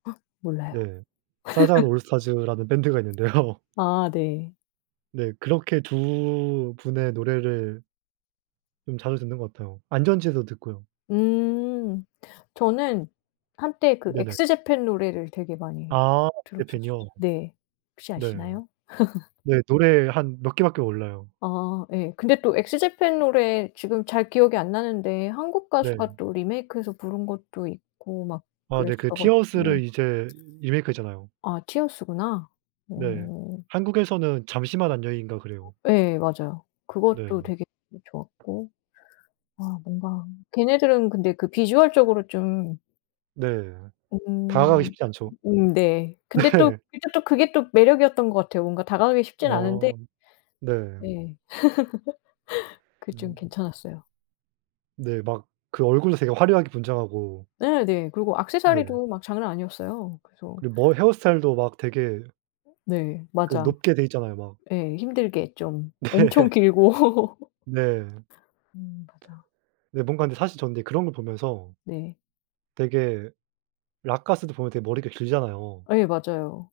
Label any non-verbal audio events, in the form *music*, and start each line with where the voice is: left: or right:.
left: 어 몰라요.
right: 네. 사잔
left: *laughs*
right: 올스타즈라는 밴드가 있는데요.
left: 아 네.
right: 네. 그렇게 두 분의 노래를 좀 자주 듣는 것 같아요. 안전지대도 듣고요.
left: 음. 저는 한때 그
right: 네네.
left: 엑스 제팬 노래를 되게 많이
right: 아
left: 들었었어
right: 재팬이요.
left: 네. 혹시
right: 네.
left: 아시나요? *laughs*
right: 네. 노래 한 몇 개 밖에 몰라요.
left: 아 예. 근데 또 엑스 제팬 노래 지금 잘 기억이 안 나는데 한국
right: 네.
left: 가수가 또 리메이크해서 부른 것도 있고 막
right: 아 네. 그
left: 그랬어 가지고.
right: 티어스를 이제 리메이크했잖아요.
left: 아 티어스구나.
right: 네.
left: 어.
right: 한국에서는 잠시만 안녕인가 그래요.
left: 예 맞아요. 그것도
right: 네.
left: 되게 좋았고. 아 뭔가 걔네들은 근데 그 비주얼적으로 좀
right: 네. 다가가기
left: 음
right: 쉽지 않죠.
left: 음 네. 근데 또
right: 네.
left: 이제 또 그게 또 매력이었던 것 같아요. 뭔가 다가가기 쉽진 않은데
right: 아 네.
left: 네. *laughs* 그게 좀
right: 음.
left: 괜찮았어요.
right: 네. 막 그 얼굴도 되게 화려하게 분장하고.
left: 예. 네. 그리고
right: 네.
left: 액세서리도 막 장난 아니었어요. 그래서
right: 그리고 머 헤어스타일도 막 되게
left: 어 네
right: 그
left: 맞아.
right: 높게 돼 있잖아요 막.
left: 예 힘들게 좀 엄청
right: 네.
left: 길고. *laughs*
right: 네.
left: 음 맞아.
right: 근데 뭔가 근데 사실 저는 그런 걸 보면서
left: 네.
right: 되게 록가수도 보면 되게 머리가 길잖아요.
left: 예 맞아요.